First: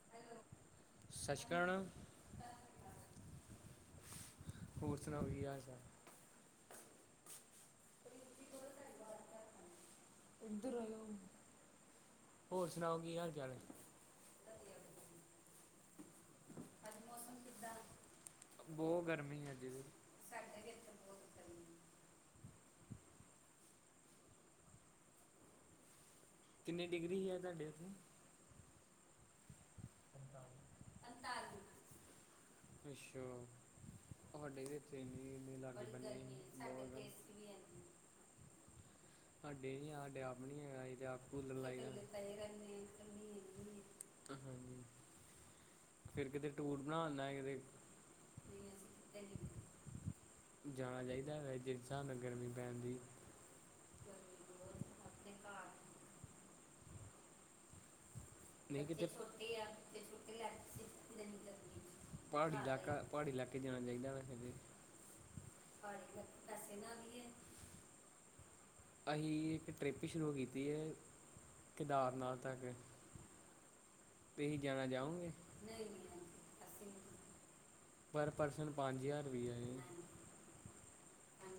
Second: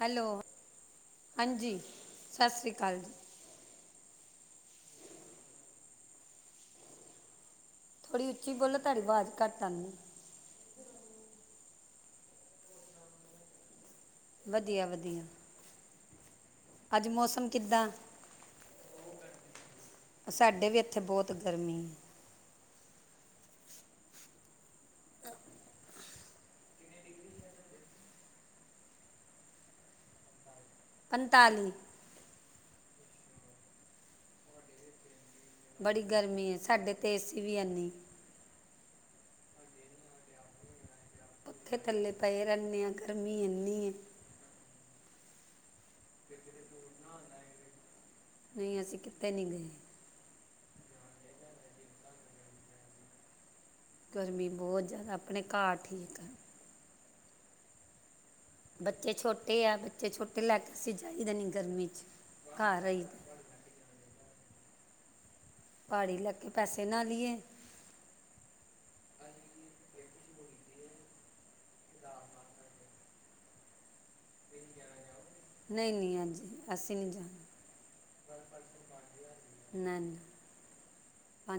Hello ਸਤਿ ਸ਼੍ਰੀ ਹਾਂਜੀ ਅਕਾਲ ਸਤਿ ਸ਼੍ਰੀ ਅਕਾਲ ਜੀ। ਹੋਰ ਸੁਣਾਓ ਕੀ ਹਾਲ ਚਾਲ? ਥੋੜ੍ਹੀ ਉੱਚੀ ਬੋਲੋਹਾਡੀ ਆਵਾਜ਼ ਘੱਟ ਆਉਂਦੀ। ਹੋਰ ਸੁਣਾਓ ਕੀ ਹਾਲ ਚਾਲ ਹੈ। ਵਧੀਆ, ਵਧੀਆ ਅੱਜ ਮੌਸਮ ਕਿੱਦਾਂ? ਬਹੁਤ ਗਰਮੀ ਆਜ ਸਾਡੇ ਵੀ ਇੱਥੇ ਬਹੁਤ ਗਰਮੀ ਏ। ਕਿੰਨੀ ਡਿਗਰੀ ਹੈ ਤੁਹਾਡੇ ਉੱਥੇ ਪੰਤਾਲੀ ਪੰਤਾਲੀ ਅੱਛਾ ਤੁਹਾਡੇ ਵੀ ਏਥੇ ਵੀ ਐਣਾ ਬੜੀ ਗਰਮੀ ਹੈ, ਸਾਡੇ ਤੇ ਏਸੀ ਵੀ ਹੈਨੀ। ਸਾਡੇ ਨੀ ਸਾਡੇ ਆਪ ਨੀ ਹੈਗਾ ਅਸੀਂ ਤੇ ਆਪ ਕੂਲਰ ਉੱਥੇ ਲਾਈ ਦਾ ਥੱਲੇ ਪਏ ਰਹਿੰਦੇ ਆਾਂ ਗਰਮੀ ਏਨੀ ਐ। ਤਾਂ ਹਾਂਜੀ। ਫੇਰ ਕਿਤੇ ਟੂਰ ਬਣਾ ਆਂ ਕਿਤੇ ਨਹੀਂ ਅਸੀਂ ਕਿਤੇ ਨਹੀਂ ਗਏ। ਜਾਣਾ ਚਾਹੀਦਾ ਵੇਸੇ ਜਿਸ ਹਿਸਾਬ ਨਾਲ ਗਰਮੀ ਪੈਣ ਡਈ। ਗਰਮੀ ਬਹੁਤ ਜ਼ਿਆਦਾ ਆਪਣੇ ਘਰ ਠੀਕ ਆ। ਨਹੀਂ ਕਿਤੇ ਬੱਚੇ ਛੋਟੇ ਆ ਬੱਚੇ ਛੋਟੇ ਲੈ ਕੇ ਅਸੀਂ ਜਾਈਦਾ ਨਹੀਂ ਗਰਮੀ 'ਚ ਪਾੜੀ ਘਰ ਇਲਾਕਾ, ਰਹੀ ਪਾੜੀ ਇਲਾਕਾ ਕਿਤੇ ਜਾਣਾ ਚਾਹੀਦਾ ਵੈਸੇ ਤੇ ਪਹਾੜੀ ਇਲਾਕੇ ਪੈਸੇ ਨਾਲ ਈ ਏ। ਅਸੀਂ ਇੱਕ ਟਰਿੱਪ ਸ਼ੁਰੂ ਕੀਤੀ ਏ। ਕੇਦਾਰਨਾਥ ਹੈਗਾ। ਤੁਸੀਂ ਜਾਣਾ ਚਾਹੋਗੇ। ਨਹੀਂ ਨਹੀਂ ਹਾਂਜੀ ਅਸੀਂ ਨਹੀਂ ਜਾਣਾ ਪਰ ਪਰਸਨ ਪੰਜ ਹਜ਼ਾਰ ਰੁਪਈਆ ਐ। ਹ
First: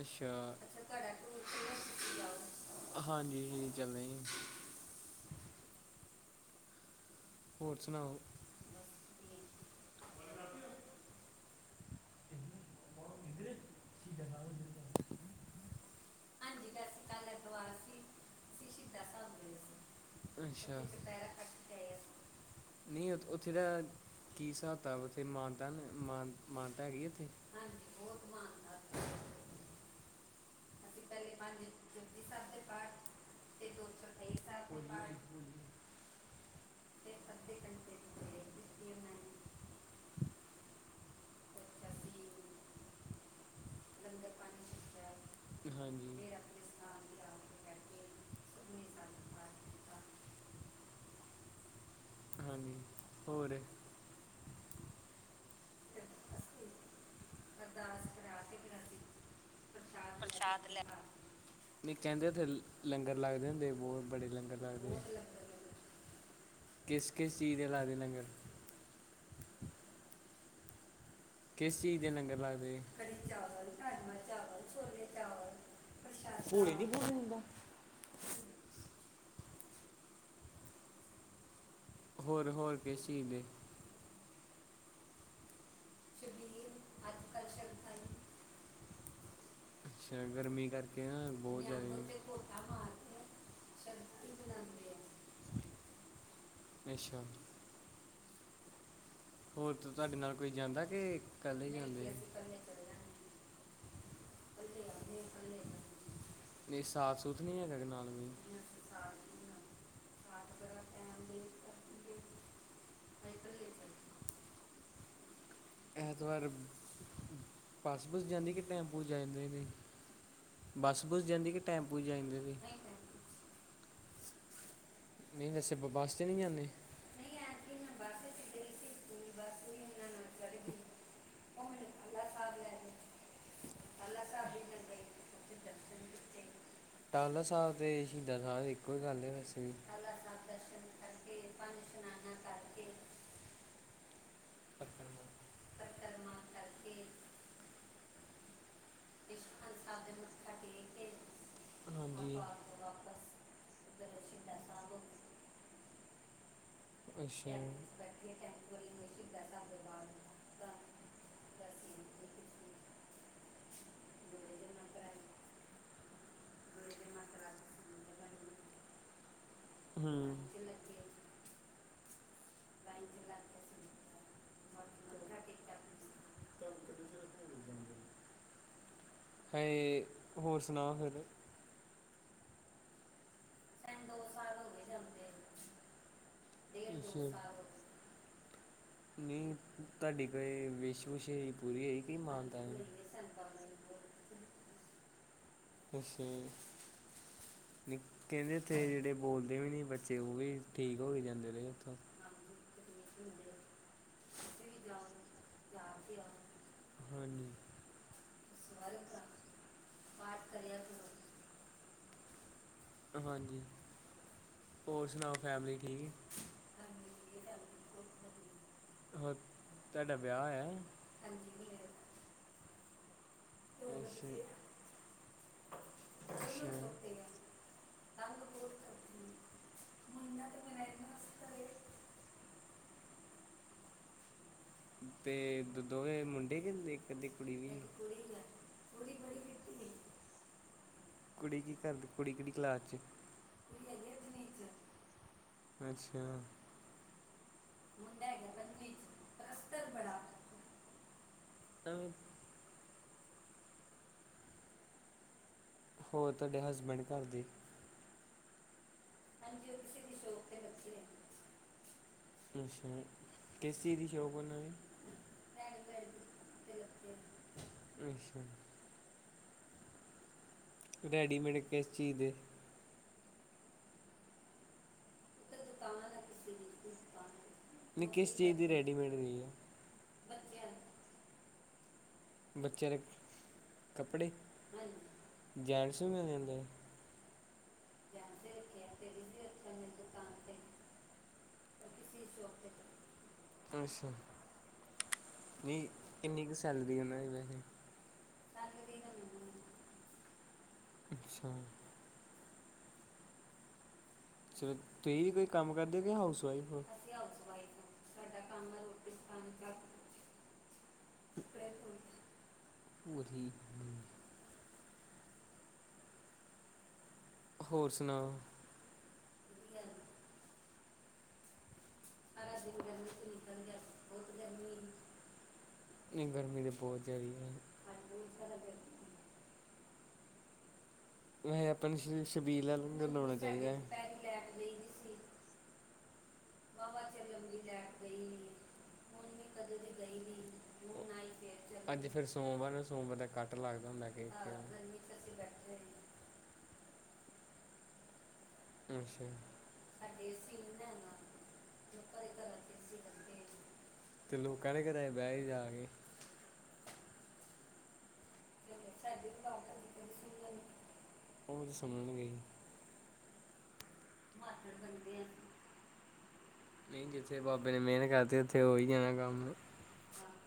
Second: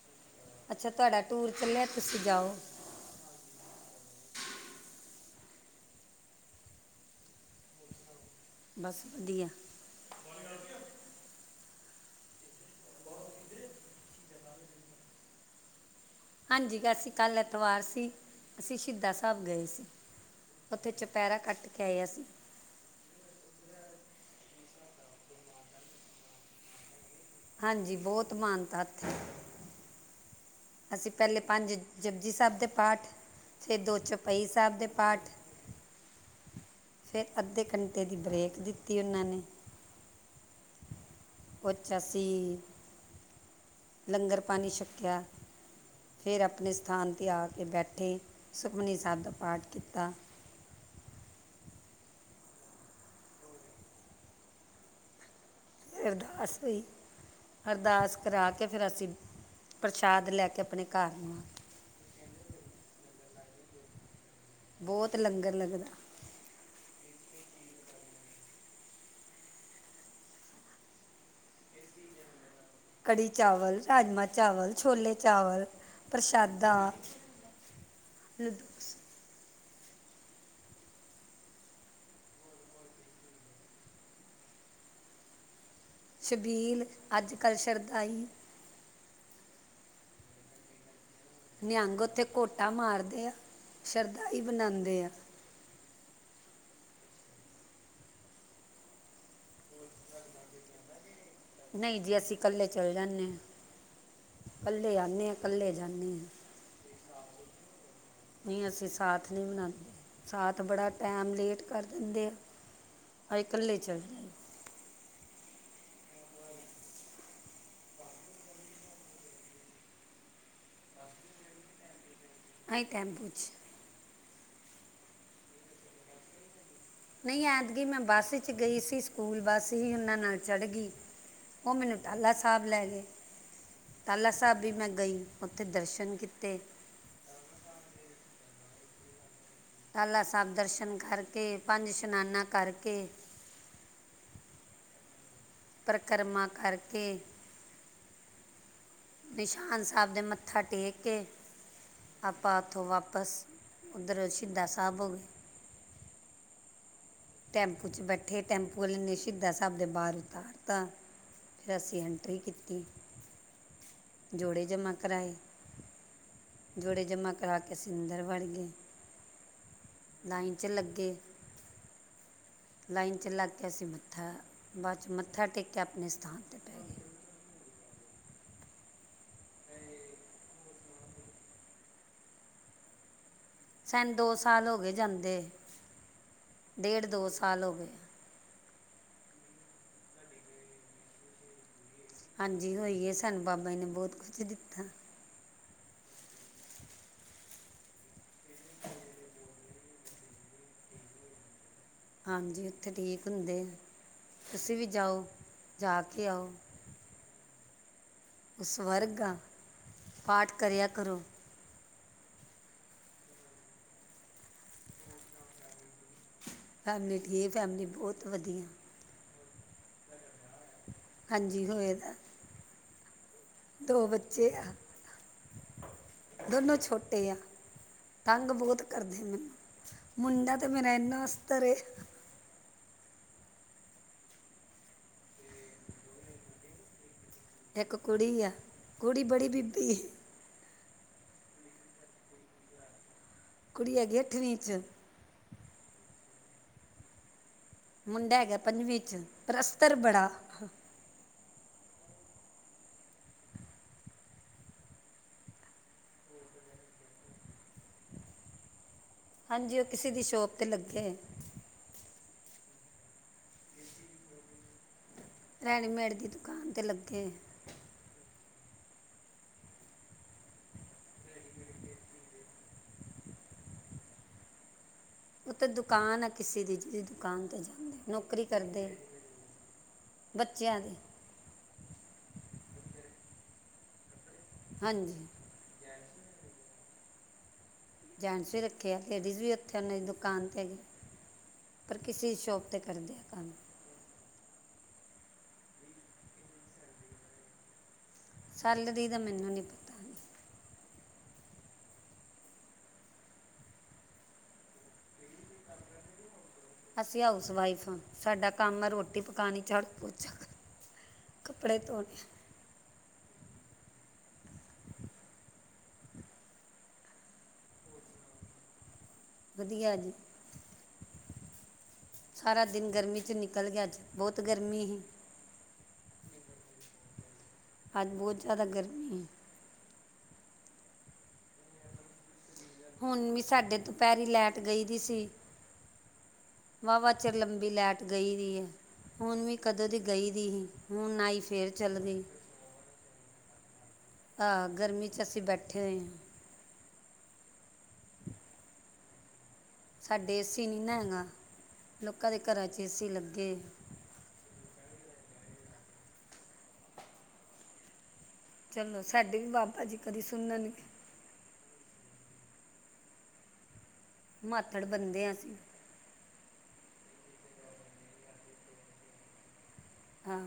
ਅੱਛਾ ਅੱਛਾ ਤੁਹਾਡਾ ਟੂਰ ਚੱਲਿਆ ਤੁਸੀਂ ਜਾਓ ਹਾਂਜੀ ਚੱਲੇ ਹੋਰ ਸੁਣਾਓ ਬਸ ਵਧੀਆ ਹਾਂਜੀ ਅਸੀਂ ਕੱਲ੍ਹ ਐਤਵਾਰ ਸੀ ਅਸੀਂ ਸ਼ਹੀਦਾ ਸਾਹਿਬ ਗਏ ਸੀ ਅੱਛਾ ਉੱਥੇ ਚਪਹਿਰਾ ਕੱਟ ਕੇ ਆਇਆ ਸੀ ਨਹੀਂ ਉ ਉੱਥੇ ਦਾ ਕੀ ਹਿਸਾਬਤਾ ਉੱਥੇ ਮਾਨਤਾ ਮਾਨ ਮਾਨਤਾ ਹੈਗੀ ਉੱਥੇ ਹਾਂਜੀ ਬਹੁਤ ਮਾਨਤਾ ਥੇ ਅਸੀਂ ਪਹਿਲੇ ਪੰਜ ਜਬਜੀ ਸਾਹਿਬ ਦੇ ਪਾਠ ਫਿਰ ਦੋ ਚੌਪਈ ਸਾਹਿਬ ਦੇ ਪਾਠ ਫੇਰ ਅੱਧੇ ਘੰਟੇ ਦੀ ਬਰੇੇਕ ਦਿੱਤੀ ਉਹਨਾਂ ਨੇ ਪੋਚਾਸੀ ਲੰਗਰ ਪਾਣੀ ਛੱਕਿਆ ਹਾਂਜੀ ਫਿਰ ਆਪਣੇ ਸਥਾਨ 'ਤੇ ਆ ਕੇ ਬੈਠੇ ਸੁਖਮਨੀ ਸਾਹਿਬ ਦਾ ਪਾਠ ਕੀਤਾ। ਹਾਂਜੀ ਹੋਰ। ਅਰਦਾਸ ਹੋ ਅਰਦਾਸ ਕਰਾ ਕੇ ਫਿਰਿਰ ਅਸੀਂ ਪ੍ਰਸ਼ਾਦ ਲੈ ਕੇ ਆਪਣੇ ਘਰ ਨੂੰ ਆ ਨਿੱਕੇ ਹੁੰਦੇ ਉੱਥੇ ਲੰਗਰ ਲੱਗਦੇ ਹੁੰ ਬਹੁਤ ਬੜੇ ਲੰਰ ਬਹੁਤ ਲੰਗਰ ਲੱਗਦਾ ਕਿਸ ਕਿਸ ਚੀਜ਼ ਦੇ ਲਾਦੇ ਲੰਗਰ ਕਿਸ ਚੀਜ਼ ਦੇ ਲੰਗਰ ਲੱਗਦੇ ਕੜ੍ਹੀ ਚਾਵਲ ਰਾਜਮ ਚਾਵਲ ਛੋਲੇ ਚਾਵਲ ਪ੍ਰਸ਼ਾਦਾ ਭੂਲੇ ਨੀ [inaudible] ਹ ਹੋਰ ਹੋਰ ਕਿਸ ਚਹੀਦੇ ਸ਼ਬੀਲ ਅੱਜ ਕੱਲ੍ਹ ਸ਼ਰਧਾਈ ਅੱਛਾ ਗਰਮੀ ਕਰਕੇ ਆ ਨਿਹੰਗ ਉੱਥੇ ਘੋਟਾ ਮਾਰਦੇ ਆ ਸ਼ਰਧਾ ਹੀ ਬਣਾਉਂਦੇ ਆ ਅੱਛਾ ਹੋਰ ਤਾਂ ਤੁਹਾਡੇ ਨਾਲ ਕੋਈ ਜਾਂਦਾ ਕਿ ਇਕੱਲੇ ਨਹੀਂ ਜਾਂਦੇ ਜੀ ਅਸੀਂ ਇਕੱਲੇ ਚਲੇ ਜਾਂਦੇ ਹਾਂ ਇਕੱਲੇ ਜਾਂਦੇ ਹਾਂ ਇਕੱਲੇ ਜਾਂਦੇ ਹਾਂ ਨਹੀਂ ਸਾਫ਼ ਸੁਥ ਨਹੀਂ ਹੈਗਾ ਨਾਲ ਮ ਨਹੀਂ ਅਸੀਂ ਸਾਥ ਨਹੀਂ ਬਣਾਉਂਦੇ ਸਾਥ ਬੜਾ ਟਾਈਮ ਲੇਟ ਕਰ ਦਿੰਦੇ ਆ ਆਈ ਕਲੇ ਚ ਐਤਵਾਰ ਬੱਸ ਪੁਜ ਜਾਂਦੀ ਕਿ ਟੈਂਪੂ ਜਾਂਦੇ ਨੇ ਬੱਸ ਬੁੱਸ ਜਾਂਦੀ ਕਿ ਟੈਂਪੂ ਜਾਂਦੇ ਵੀ ਆਂ ਟੈਂਪੂ ' ਨਹੀਂ ਵੈਸੇ ਵੱਸ ਨਹੀਂ ਜਾਂਦੇ ਨਹੀਂ ਐਤਗੀ ਮੈਂ ਬੱਸ ਵਿੱਚ ਗਈ ਸੀ ਸਕੂਲ ਬੱਸ ਹੀ ਉਹਨਾਂ ਨਾਲ ਚੜ੍ਹ ਗਈ ਉਹ ਮੈਨੂੰ ਟਲਾ ਸਾਬ ਲੈ ਗਏ ਤਾਲਾ ਸਾਹਿਬ ਵੀ ਮੈਂ ਗਈ ਉੱਥੇ ਦਰਸ਼ਨ ਕੀਤੇ ਟਾਹਰ ਸਾਹਿਬ ਤੇ ਸ਼ਹੀਦਾਂ ਸਾ ਇੱਕੋ ਹੀ ਗੱਲ ਹੈ ਵੈਸੇ ਵੀ ਲਾਲਾ ਸਾਹਿਬ ਦਰਸ਼ਨ ਕਰਕੇ ਪੰਜ ਇਸ਼ਨਾਨਾ ਕਰਕੇ ਪਤਰ ਪਰਿਕਰਮਾ ਕਰਕੇ ਨਿਸ਼ਾਨ ਸਾਹਿਬ ਦੇ ਮੱਥਾ ਟੇਕ ਕੇ ਹਾਂਜੀ ਆਪਾਂ ਉੱਥੋਂ ਵਾਪਸ ਉੱਧਰ ਸ਼ਹੀਦਾ ਸਾਹਿਬ ਹੋ ਗਏ ਅੱਛਾ ਟੈਂਮਪੂ ਚ ਬੈਠੇ ਟੈਂਪੂ ਵਾਲੇ ਸਿੱਧਾ ਸ਼ਬਦ ਬਾਹਰ ਉਤਾਰਤਾ ਫਿਰ ਅਸੀਂ ਐਂਟਰੀ ਕੀਤੀ ਜੋੜੇ ਜਮਾ ਕਰਾਏ ਜੋੜੇ ਜਮਾ ਕਰਾ ਕੇ ਅਸੀਂ ਅੰਦਰ ਬੜ ਅਗੇ ਹੂੰ ਲਾਈਨ ਚ ਲੱਗੇ ਲਾਈਨ ਚ ਲੱਗ ਕੇ ਅਸੀਂ ਮੱਥਾ ਬਾਅਦ ਚ ਮੱਥਾ ਟੇਕ ਕੇ ਆਪਣੇ ਸਥਾਨ ਤੇ ਪੈ ਗਏ ਹੈ ਹੋਰ ਸੁਣਾਓ ਫਿਰ ਸਨ ਦੋ ਸਾਲ ਹੋ ਗਏ ਜਾਂਦੇ ਡੇਢ ਦੋ ਸਾਲ ਹੋ ਗਏ ਨਹੀਂ ਤੁਹਾਡੀੇ ਕੋਈ ਵਿੇਸ਼ਵੂਸ਼ੇ ਪੂਰੀ ਹੋ ਕਿ ਮਾਂ ਹਾਂਜੀ ਹੋਈ ਹੈ ਸਾਨੂੰ ਬਾਬਾ ਨੇ ਬਹੁਤ ਕੁਛ ਦਿੱਤਾ ਖੁਸ਼ੀ ਨ ਕਹਿੰਦੇ ਇੱਥੇ ਜਿਹੜੇ ਬੋਲਦੇ ਵੀ ਨੀ ਬੱਚੇ ਉਹ ਵੀ ਠੀਕ ਹੋ ਕੇ ਜਾਂਦੇ ਰਹੇ ਉਥੋਂ ਹਾਂਜੀ ਉੱਥੇ ਠੀਕ ਹੁੰਦੇ ਤੁਸੀਂ ਵੀ ਜਾਓ ਜਾ ਕੇ ਆਓ ਹਾਂਜੀ ਉਸ ਵਰਗ ਦਾ ਪਾਠ ਕਰਿਆ ਕਰੋ ਹਾਂਜੀ ਹੋਰ ਸੁਣਾਓ ਫੈਮਲੀ ਠੀਕ ਫੈਮਲੀ ਠੀਕ ਫੈਮਲੀ ਬਹੁਤ ਵਧੀਆ ਹੋ ਤੁਹਾਡਾ ਵਿਆਹ ਹੋਇਆ ਹਾਂਜੀ ਹੋਏਗਾ ਦੋ ਅੱਛਾ ਬੱਚੇ ਆ ਦੋਨੋਂ ਅੱਛਾ ਛੋਟੇ ਆ ਤੰਗ ਬਹੁਤ ਕਰਦੇ ਮੈਨੂੰ ਮੁੰਡਾ ਤੇ ਮੇਰਾ ਇਨਾ ਤਰੇ ਤੇ ਦੋਵੇ ਮੁੰਡੇ ਹੁੰਦੇ ਇੱਕ ਅੱਧੀ ਕੁੜੀ ਵੀ ਇੱਕ ਕੁੜੀ ਆ ਕੁੜੀ ਬੜੀ ਬੀਬੀ ਕੁੜੀ ਕੀ ਕਰਦੀ ਕੁੜੀ ਕਿਹੜੀ ਕਲਾਸ ਚ ਕੁੜੀ ਹੈਗੀ ਆ ਅੱਠਵੀਂ ਚ ਅੱਛਾ ਮੁੰਡਾ ਹੈਗਾ ਪੰਜਵੀਂ ਚ ਪਰ ਅਸਤਰ ਬੜਾ ਤਾਂ ਹੋਰ ਤੁਹਾਡੇ ਹਸਬੈਂਡ ਘਰ ਦੀ ਹਾਂਜੀ ਉਹ ਕਿਸੇ ਦੀ ਸ਼ੋਪ ਤੇ ਲੱਗੇ ਹੈ ਅੱਛਾ ਕਿਸ ਚੀਜ਼ ਦੀ ਸ਼ੋਪ ਹੈ ਉਹਨਾਂ ਦੀ ਰੈਡੀਮੇਡ ਦੀ ਦੁਕਾਨ 'ਤੇ ਲੱਗੇ ਅੱਛਾ ਰੈਡੀਮੇਟ ਕਿਸੇ ਚੀਜ਼ ਦੇ ਉਹ ਤਾਂ ਦੁਕਾਨ ਆ ਕਿਸੇ ਦੀ ਦੁਕਾਨ ਤੇ ਨਹੀਂ ਜਾਂਦੇ ਕਿਸ ਨੌਕਰੀ ਚੀਜ਼ ਦੀ ਕਰਦੇ ਰੈਡੀਮੇਡ ਦੀ ਆ ਬੱਚਿਆਂ ਦੇ ਬੱਚੇ ਦੇ ਕੱਪੜੇ ਹਾਂਜੀ ਜੈਂਟਸ ਵੀ ਮਿਲ ਜਾਂਦੇ ਜੈਟਸ ਵੀ ਰੱਖੇ ਆ ਲੈਡੀਜ ਤੇ ਵੀ ਰੱਖੇ ਉਨੇ ਦੁਕਾਨ ਤੇ ਪਰ ਕਿਸੇ ਸ਼ੋਪ ਤੇ ਕਰਦੇ ਆ ਕੰਮ ਅੱਛਾ ਨਹੀਂ ਵੀ ਕਿੰਨੀ ਕੁ ਸੈਲਰੀ ਉਹਨਾਂ ਦੀ ਵੈਸੇ ਸੈਲਰੀ ਦੀ ਤਾਂ ਮੈਨੂੰ ਨੀ ਪਤਾ ਅੱਛਾ ਚੋ ਤੁਸੀਂ ਵੀ ਕੋਈ ਕੰਮ ਕਰਦੇ ਕਿ ਹਾਊਸ ਵਾਈਫ ਹੋ ਅਸੀਂ ਹਾਊਸ ਵਾਈਫ ਹੈ ਸਾਡਾ ਕੰਮ ਰੋਟੀ ਪਕਾਣੀ ਝਾੜੂ ਪੋਚਾ ਕਰਨਾ ਕੱਪੜੇ ਧੋਣੇ ਭੂਤਣੀ ਹੋਰ ਸੁਣਾ ਵਧੀਆ ਜੀ। ਸਾਰਾ ਦਿਨ ਗਰਮੀ ਚ ਨਿਕਲ ਗਿਆ ਅੱਜ, ਬੌਤ ਗਰਮੀ ਹੀ। ਨ੍ਹੀਂ ਗਰਮੀ ਤੇ ਬੌਤ ਜੈਦਾ ਈ ਐ। ਅੱਜ ਬੌਤ ਜੈਦਾ ਗਰਮੀ ਏ। ਮੈਂ ਅਪਣੀ ਸ਼ ਸ਼ਬੀਰ ਲਾਲੋ ਹੁਣ ਵੀ ਸਾਡੇ ਦੁਪੈਰੀ ਲੈਟ ਗਈ ਦੀ ਸੀ। ਵਾਹਵਾ ਚਿਰ ਲੰਬੀ ਲੈਟ ਗਈ ਦੀ ਏ। ਹੁਣ ਵੀ ਕਦੋਂ ਦੀ ਗਈ ਦੀ ਹੀ ਹੁਣ ਆਈ ਫੇਰ ਚੱਲ ਅੱਜ ਗਈ। ਫਿਰ ਸੋਮਵਾਰ ਨੂੰ ਸੋਮਵਾਰ ਦਾ ਕੱਟ ਲੱਗਦਾ ਹੁੰਦੈ। ਅਹ ਗਰਮੀ ਚ ਅਸੀਂ ਬੈਠੇ ਹੋਏ ਆਂ। ਅੱਛਾ। ਸਾਡੇ ਏਸੀ ਨੀ ਨਾ ਹੈਂਗਾ, ਲੋਕਾਂ ਦੇ ਘਰਾਂ ਚ ਏਸੀ ਲੱਗੇ। ਤੇ ਲੋਕਾ ਦੇ ਘਰਾਂ ਚ ਬੈਜੋ ਜਾ ਕੇ। ਚਲੋ ਸਾਡੇ ਵੀ ਬਾਬਾ ਜੀ ਕਦੀ ਸੁਣਨਗੇ ਉਹ ਸੁਣਨਗੇ ਮਾਥੜ ਬੰਦੇ ਆ ਸੀ ਨਹੀਂ ਜਿੱਥੇ ਬਾਬੇ ਨੇ ਮੇਨ ਉੱਥੇ ਹੋ ਹੀ ਜਾਣਾ ਕੰਮ ਹਾਂ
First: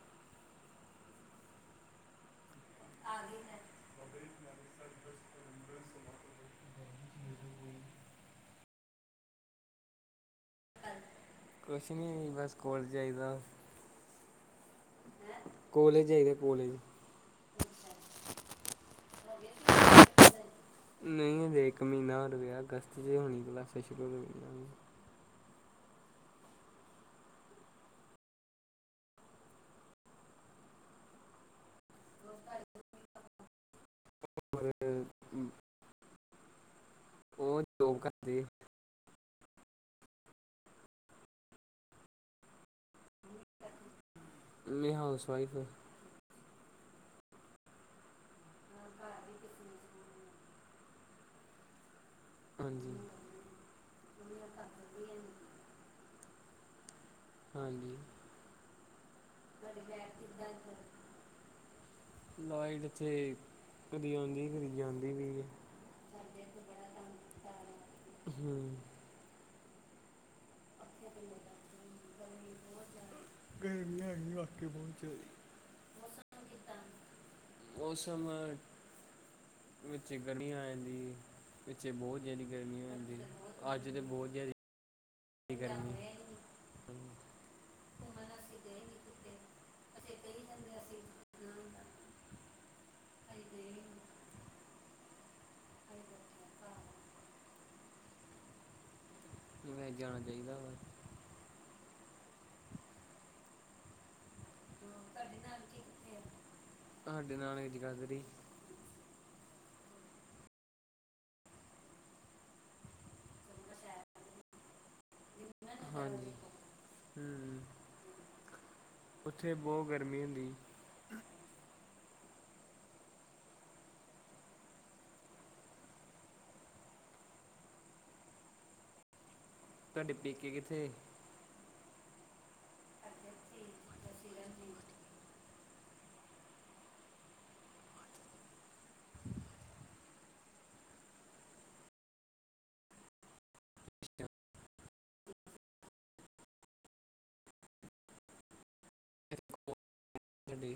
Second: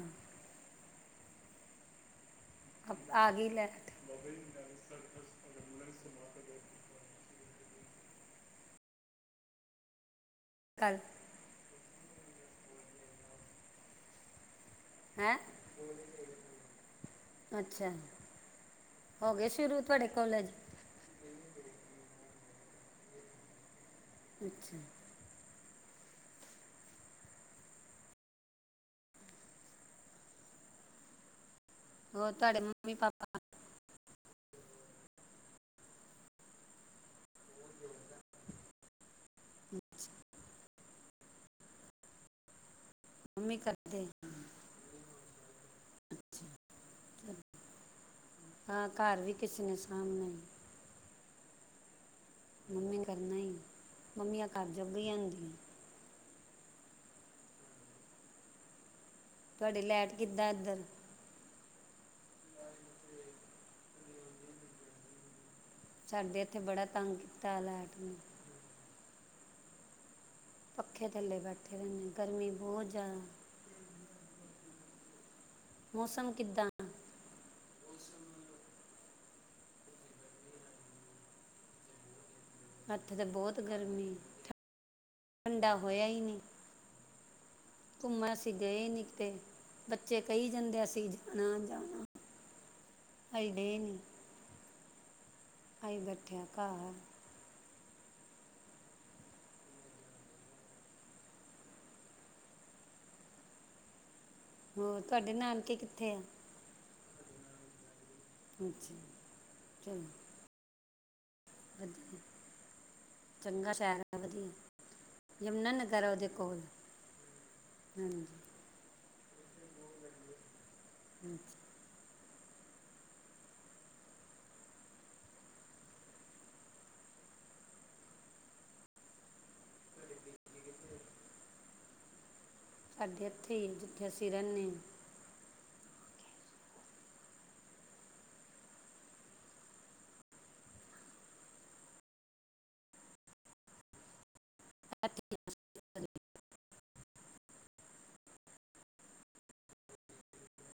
ਅਬ ਆ ਗਈ ਲਾਈਟ ਕੱਲ। ਕੁਛ ਨਹੀਂ ਬਸ ਕੋਲ ਜਾਈਦਾ। ਹੈ ਕੋਲੇਜ ਜਈਦਾ ਕੋਲ ਅੱਛਾ, ਹੋ ਗੇ ਸ਼ੁਰੂ ਤੁਹਾਡੇ ਕੋਲੇਜ? ਨਹੀਂ ਹਜੇ ਇੱਕ ਮੀਨਾ ਹੋਰ ਪਿਆ ਅਗਸਤ 'ਚ ਹੋਣੀ ਕਲਾਸਾਂ ਸ਼ੁਰੂ ਵੀ। ਅੱਛਾ। ਹੋਰ ਤੁਹਾਡੇ ਮੰਮੀ ਪਾਪਾ [unintelligible] ਓਹ ਜੋਬ ਕਰਦੀ ਏ। ਅੱਛਾ। ਮੰਮੀ ਕਰਦੇ ਮੱਮੀ ਹਾਊਸ ਵਾਈਫ। ਹਾਂ, ਘਰ ਵੀ ਕਿਸੀ ਨੇ ਸਾਹਮਣਾ ਈ। ਹਾਂਜੀ। ਮੰਮੀ ਨੇ ਕਰਨਾ ਈ ਮੰਮੀਆਂ ਘਰ ਜੋਗੀਆ ਹੂੰਦੀਆਂ। ਹਾਂਜੀ। ਤੁਹਾਡੀ ਲੈਟ ਕਿੱਦਾਂ ਐਧਰ? ਲਾਈਟ ਇੱਥੇ ਕਦੀ ਆੰਦੀ ਕਦੀ ਜਾਂਦੀ ਪਈ ਏ। ਸਾਡੇ ਇੱਥੇ ਬੜਾ ਤੰਗ ਕੀਤਾ ਲੈਟ ਨੇ। ਹੂੰ। ਪੱਖੇ ਥੱਲੇ ਬੈਠੇ ਰੈਣੇ ਆਂ, ਗਰਮੀ ਬੋਤ ਜੈਦਾ। ਗਰਮੀ ਹੈਗੀ ਏ ਵਾਕੇ ਬੌਤ ਜ਼ੈਦੀ। ਮੌਸਮ ਕਿੱਦਾਂ? ਮੌਸਮ, ਵਿੱਚੇ ਗਰਮੀ ਆ ਜਾਂਦੀ ਏ, ਵਿੱਚੇ ਬੌ ਜੈਦੀ ਗਰਮੀ ਹੋ ਜਾਂਦੀ ਇੱਥੇ ਤੇ ਏ, ਬਹੁਤ ਅੱਜ ਤੇ ਗਰਮੀ ਬੌਤ ਜੈਦੀ ਠੰਡਾ ਹੋਯਾ ਈ ਨੀ, ਘੁੰਮਣ ਅਸੀ ਗਏ ਨੀ ਕਿਤੇ। ਬੱਚੇ ਕਹੀ ਜਾਂਦੇ ਅਸੀ ਜਾਣਾ ਜਾਣਾ, ਹਜ ਡੇ ਨੀ। ਆਈ ਬੈਠਿਆ ਘਾਰ। ਕਿਵੇ ਜਾਣਾ ਚਾਹੀਦਾ ਵਾ। ਹੋਰ, ਤੁਹਾਡੇ ਨਾਨਕੇ ਕਿੱਥੇ ਆ? ਤਹਾਡੇ ਨਾਨਕੇ ਜਗਾਧਰੀ। ਅੱਛਾ, ਚਲੋ। ਵਧੀਐ, ਚੰਗਾ ਸੈ਼ਰ ਹੈ ਵਧੀਆ ਯਮਨਾ ਨ ਕਰੈ ਔਦੇ ਹਾਂਜੀ ਕੋਲ, ਹੂੰ ਹਾਂਜੀ। ਉੱਥੇ ਬੌਹ ਗਰਮੀ ਹੁੰਦੀ। [inaudible] ਤੁਹਾਡੇ ਪੇਕੇ ਕਿੱਥੇ? ਏਤੇ ਇਥੇ ਹੀ ਏ ਜਿੱਥੇ ਅਸੀਂ ਰਹਿਨੇ ਆ। ਇਥੇ ਹੀ ਆ। ਸਾਡੀ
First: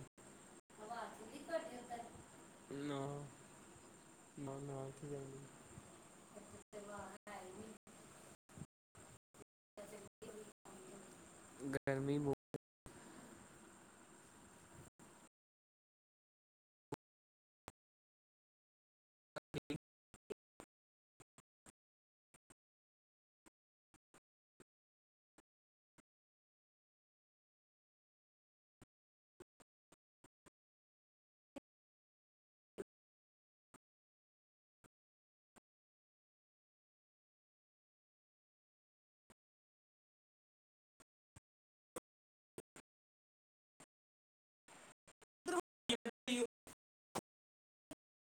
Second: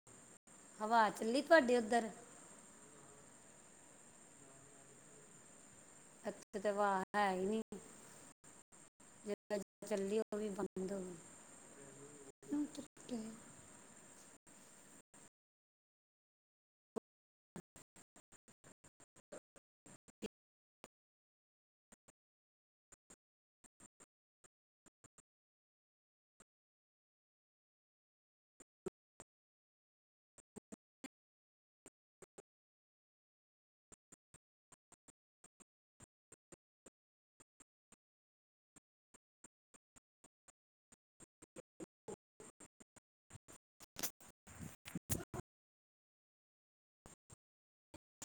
ਹਵਾ ਚੱਲੀ ਤੁਹਾਡੇ ਉੱਧਰ? [unintelligible] ਇੱਥੇ ਤਾਂ ਹਵਾ ਹੈ ਹੀ ਨੀ। ਫ਼ੇਰ ਚੱਲੀ ਉਹ ਵੀ ਬੰਦ ਹੋ ਗਈ। ਗਰਮੀ ਬਹੁ [inaudible] [unintelligible]